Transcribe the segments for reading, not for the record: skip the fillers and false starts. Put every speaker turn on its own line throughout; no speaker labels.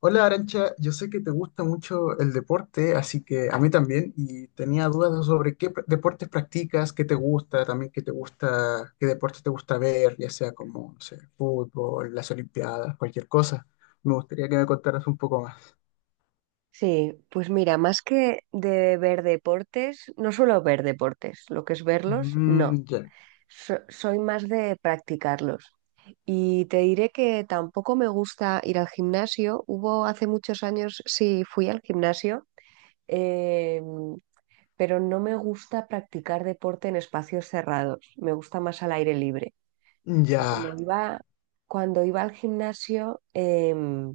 Hola Arancha, yo sé que te gusta mucho el deporte, así que a mí también, y tenía dudas sobre deportes practicas, qué te gusta, también qué te gusta, qué deportes te gusta ver, ya sea como, no sé, fútbol, las olimpiadas, cualquier cosa. Me gustaría que me contaras un poco más.
Sí, pues mira, más que de ver deportes, no suelo ver deportes, lo que es verlos, no.
Mm, ya,
Soy más de practicarlos. Y te diré que tampoco me gusta ir al gimnasio. Hubo hace muchos años, sí, fui al gimnasio, eh, pero no me gusta practicar deporte en espacios cerrados. Me gusta más al aire libre.
ya,
Cuando iba, Cuando iba al gimnasio,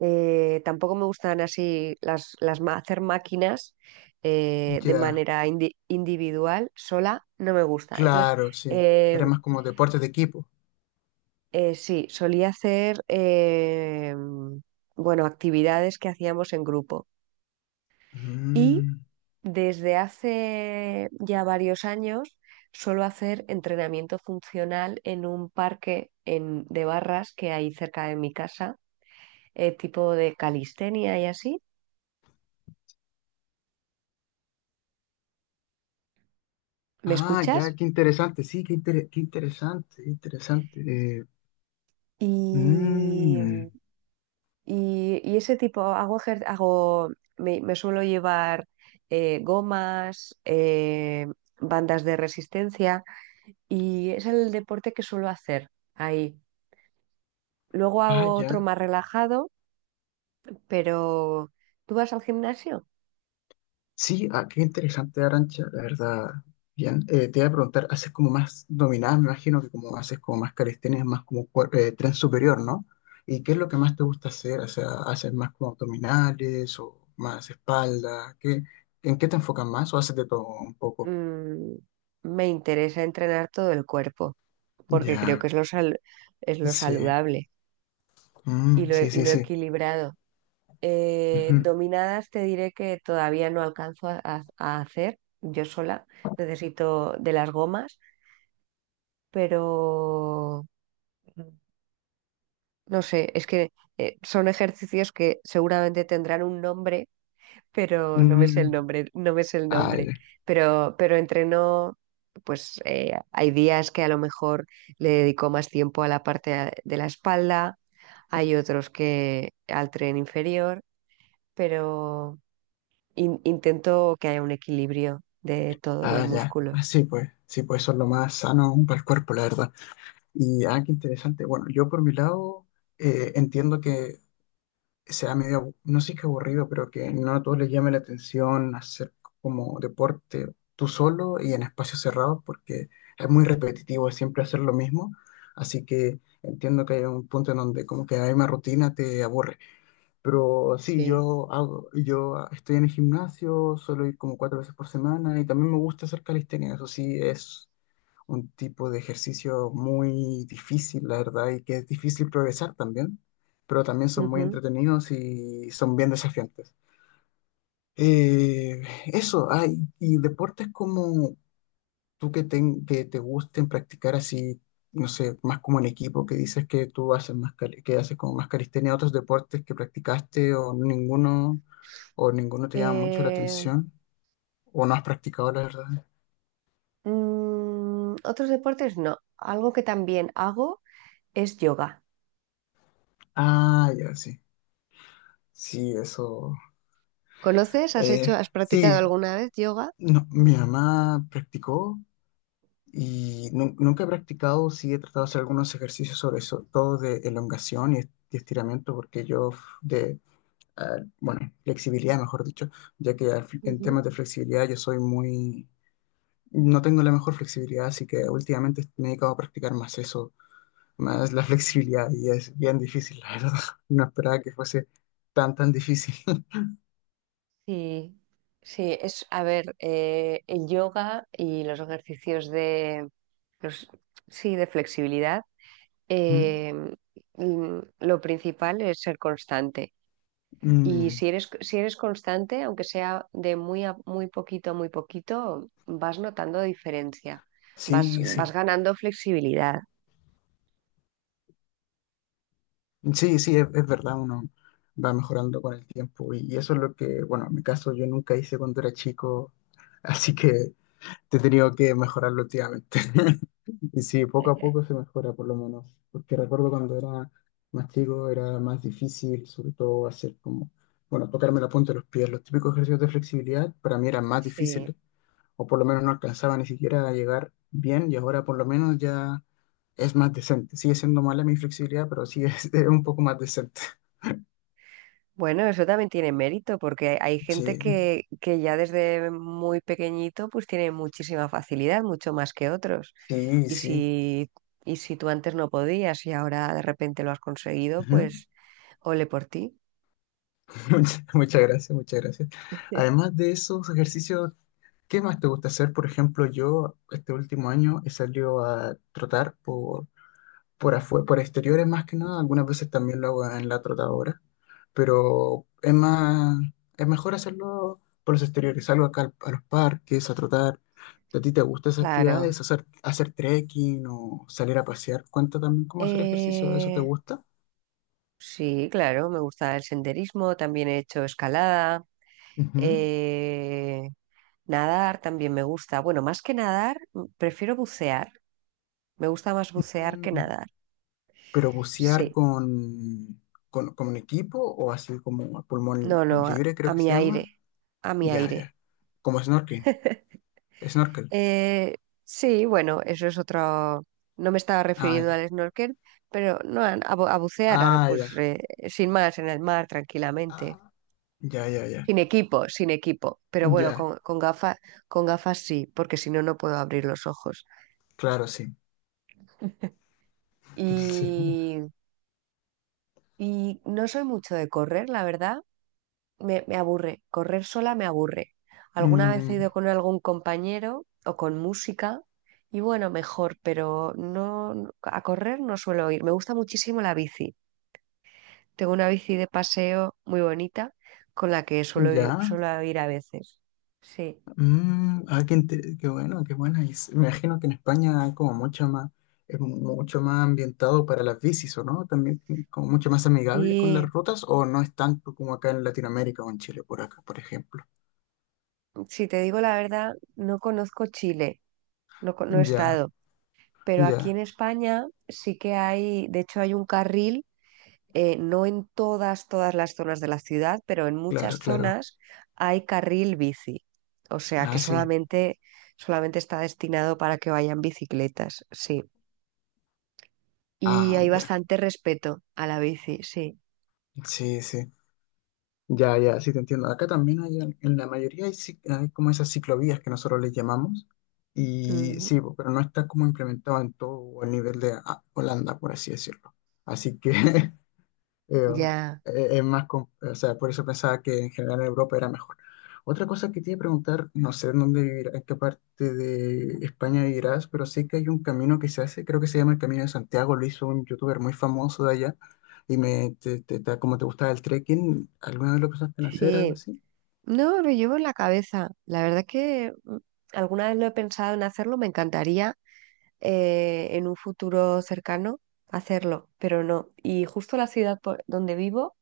Tampoco me gustan así hacer máquinas de
ya,
manera individual, sola, no me gusta. Entonces,
claro, sí.
eh,
Era más como deportes de equipo.
sí, solía hacer, bueno, actividades que hacíamos en grupo. Y
Mm,
desde hace ya varios años suelo hacer entrenamiento funcional en un parque de barras que hay cerca de mi casa, tipo de calistenia y así. ¿Me
Ah, ya,
escuchas?
qué interesante, sí, qué interesante, qué interesante. Eh,
Y,
mm,
y ese tipo, hago, me suelo llevar gomas, bandas de resistencia y es el deporte que suelo hacer ahí. Luego
Ah,
hago otro
ya.
más relajado, pero ¿tú vas al gimnasio?
Sí, ah, qué interesante, Arancha, la verdad. Bien, te voy a preguntar, haces como más dominada, me imagino que como haces como más calistenia, más como tren superior, ¿no? ¿Y qué es lo que más te gusta hacer? O sea, ¿haces más como abdominales o más espalda? ¿Qué, en qué te enfocas más o haces de todo un poco?
Mm, me interesa entrenar todo el cuerpo porque creo
Ya,
que es es lo
sí,
saludable y
Mm,
lo,
sí,
y
sí,
lo
sí.
equilibrado.
Ujú.
Dominadas te diré que todavía no alcanzo a hacer yo sola. Necesito de las gomas, pero no sé, es que son ejercicios que seguramente tendrán un nombre, pero no me sé
Mm,
el nombre, no me sé el
ah,
nombre.
ya.
Pero entreno, pues hay días que a lo mejor le dedico más tiempo a la parte de la espalda, hay otros que al tren inferior, pero intento que haya un equilibrio de todos los
Ah, ya.
músculos.
Así pues, sí, pues eso es lo más sano aún para el cuerpo, la verdad. Y, ah, qué interesante. Bueno, yo por mi lado entiendo que sea medio, no sé qué aburrido, pero que no a todos les llame la atención hacer como deporte tú solo y en espacios cerrados, porque es muy repetitivo, es siempre hacer lo mismo. Así que entiendo que hay un punto en donde como que hay una rutina te aburre. Pero sí,
Sí.
yo estoy en el gimnasio, suelo ir como cuatro veces por semana y también me gusta hacer calistenia. Eso sí, es un tipo de ejercicio muy difícil, la verdad, y que es difícil progresar también, pero también son muy
Ujú.
entretenidos y son bien desafiantes. Y deportes como tú que que te gusten practicar así, no sé, más como en equipo, que dices que tú haces más, que haces como más calistenia, otros deportes que practicaste o ninguno te llama mucho la
Eh,
atención, o no has practicado, la verdad.
otros deportes no. Algo que también hago es yoga.
Ah, ya, sí. Sí, eso.
¿Conoces? ¿Has hecho,
eh,
has practicado
sí,
alguna vez yoga?
No, mi mamá practicó y nunca he practicado, sí he tratado de hacer algunos ejercicios sobre eso, todo de elongación y, y estiramiento, porque yo f- de, ah, bueno, flexibilidad, mejor dicho, ya que en temas
Ujú.
de flexibilidad yo soy muy, no tengo la mejor flexibilidad, así que últimamente me he dedicado a practicar más eso, más la flexibilidad y es bien difícil, la verdad. No esperaba que fuese tan, tan difícil.
Sí, sí, es, a ver, el yoga y los ejercicios de, los, sí, de flexibilidad, eh, lo principal es ser constante. Y
Mm,
si eres constante, aunque sea de muy a muy poquito, vas notando diferencia, vas,
sí,
vas
sí.
ganando flexibilidad.
Sí, sí, es verdad, uno va mejorando con el tiempo y eso es lo que, bueno, en mi caso yo nunca hice cuando era chico, así que he tenido que mejorarlo últimamente. Y sí, poco a poco se mejora por lo menos, porque recuerdo cuando era más chico era más difícil, sobre todo hacer como, bueno, tocarme la punta de los pies, los típicos ejercicios de flexibilidad para mí eran más
Sí.
difíciles o por lo menos no alcanzaba ni siquiera a llegar bien y ahora por lo menos ya es más decente. Sigue siendo mala mi flexibilidad, pero sí es, es un poco más decente.
Bueno, eso también tiene mérito, porque hay
Sí,
gente que ya desde muy pequeñito pues tiene muchísima facilidad, mucho más que otros.
sí,
Y
sí.
si, y si tú antes no podías y ahora de repente lo has conseguido,
Ujú.
pues ole por ti.
Muchas gracias, muchas gracias. Además de esos ejercicios, ¿qué más te gusta hacer? Por ejemplo, yo este último año he salido a trotar por afuera, por exteriores más que nada, algunas veces también lo hago en la trotadora, pero es mejor hacerlo por los exteriores, salgo acá a los parques a trotar. ¿A ti te gustan esas
Claro.
actividades? ¿Hacer, hacer trekking o salir a pasear? ¿Cuenta también cómo hacer ejercicio? ¿Eso te
Eh,
gusta?
Sí, claro, me gusta el senderismo, también he hecho escalada,
Ujú.
eh, nadar también me gusta. Bueno, más que nadar, prefiero bucear. Me gusta más bucear que
Mm,
nadar.
¿Pero bucear
Sí,
con un equipo o así como a pulmón
no, no, a,
libre, creo
a
que
mi
se
aire,
llama?
a mi
Ya,
aire.
ya. Como snorkeling. Snorkel.
Eh, sí, bueno, eso es otro. No me estaba
Ah,
refiriendo
ya.
al snorkel, pero no, a bucear,
Ah, ya.
pues sin más, en el mar, tranquilamente.
Ah. Ya, ya, ya.
Sin equipo, sin equipo. Pero bueno,
Ya,
con gafas, con gafas sí, porque si no, no puedo abrir los ojos.
claro, sí. Sí.
Y, y no soy mucho de correr, la verdad. Me aburre. Correr sola me aburre. Alguna vez he
Mm,
ido con algún compañero o con música. Y bueno, mejor, pero no a correr no suelo ir. Me gusta muchísimo la bici. Tengo una bici de paseo muy bonita con la que
ya.
suelo ir a veces. Sí.
Mm, ah, qué, qué bueno, qué buena. Y me imagino que en España hay como mucha más, es mucho más ambientado para las bicis, ¿o no? También como mucho más amigable con las
Y
rutas, o no es tanto como acá en Latinoamérica o en Chile, por acá, por ejemplo.
si te digo la verdad, no conozco Chile, no, no he
Ya,
estado, pero aquí
ya,
en España sí que hay, de hecho hay un carril, no en todas las zonas de la ciudad, pero en muchas
claro, claro.
zonas hay carril bici, o sea que
Ah, sí.
solamente, solamente está destinado para que vayan bicicletas, sí. Y
Ah,
hay
ya.
bastante respeto a la bici, sí.
Sí, sí. Ya, ya, sí te entiendo. Acá también hay, en la mayoría hay, hay como esas ciclovías que nosotros les llamamos. Y
Mm,
sí, po, pero no está como implementado en todo el nivel de ah, Holanda, por así decirlo. Así que eh,
ya,
es más, o sea, por eso pensaba que en general en Europa era mejor. Otra cosa que te iba a preguntar, no sé en en qué parte de España vivirás, pero sí que hay un camino que se hace, creo que se llama el Camino de Santiago, lo hizo un youtuber muy famoso de allá, y me, te- te- te- como te gustaba el trekking, ¿alguna vez lo pensaste en hacer, algo
sí.
así?
No, lo llevo en la cabeza. La verdad que alguna vez lo he pensado en hacerlo, me encantaría en un futuro cercano hacerlo, pero no. Y justo la ciudad por donde vivo,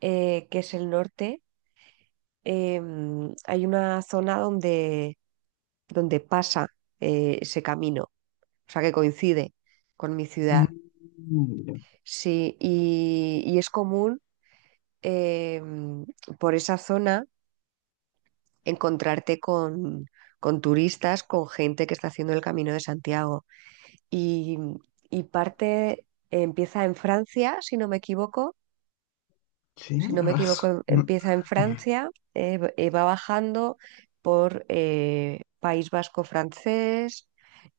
que es el norte, eh, hay una zona donde, donde pasa ese camino, o sea que coincide con mi
Mm,
ciudad.
ya.
Sí, y es común eh, por esa zona encontrarte con turistas, con gente que está haciendo el Camino de Santiago. Y, y parte, empieza en Francia, si no me equivoco,
Sí,
si no me
ah,
equivoco,
no.
empieza en Francia, va bajando por País Vasco francés,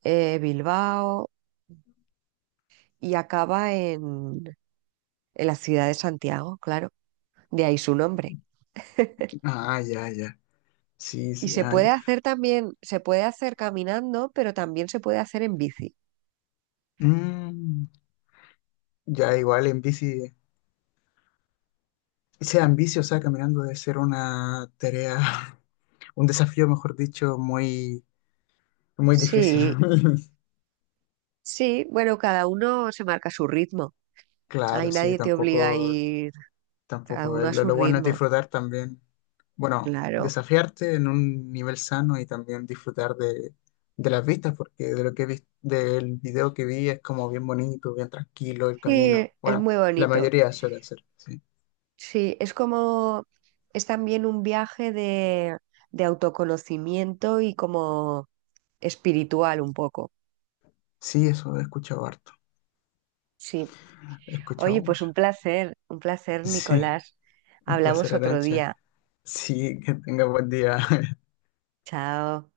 Bilbao y acaba en la ciudad de Santiago, claro, de ahí su nombre.
Ah, ya, ya, sí,
Y
sí,
se
ah,
puede
ya.
hacer también, se puede hacer caminando, pero también se puede hacer en bici.
Mm, ya, igual en bici, ese caminando debe ser una tarea, un desafío, mejor dicho, muy, muy difícil.
Sí, sí, bueno, cada uno se marca su ritmo. Ahí
Claro, sí,
nadie te obliga a
tampoco,
ir, cada
tampoco.
uno a su
Lo bueno es
ritmo,
disfrutar también, bueno,
claro.
desafiarte en un nivel sano y también disfrutar de las vistas, porque de lo que vi, del video que vi es como bien bonito, bien tranquilo el
Sí,
camino.
es
Bueno,
muy
la
bonito.
mayoría suele ser, sí.
Sí, es como, es también un viaje de autoconocimiento y como espiritual un poco.
Sí, eso he escuchado harto,
Sí.
he escuchado
Oye, pues
mucho.
un placer,
Sí,
Nicolás.
un
Hablamos
placer,
otro
Arancha.
día.
Sí, que tenga buen día.
Chao.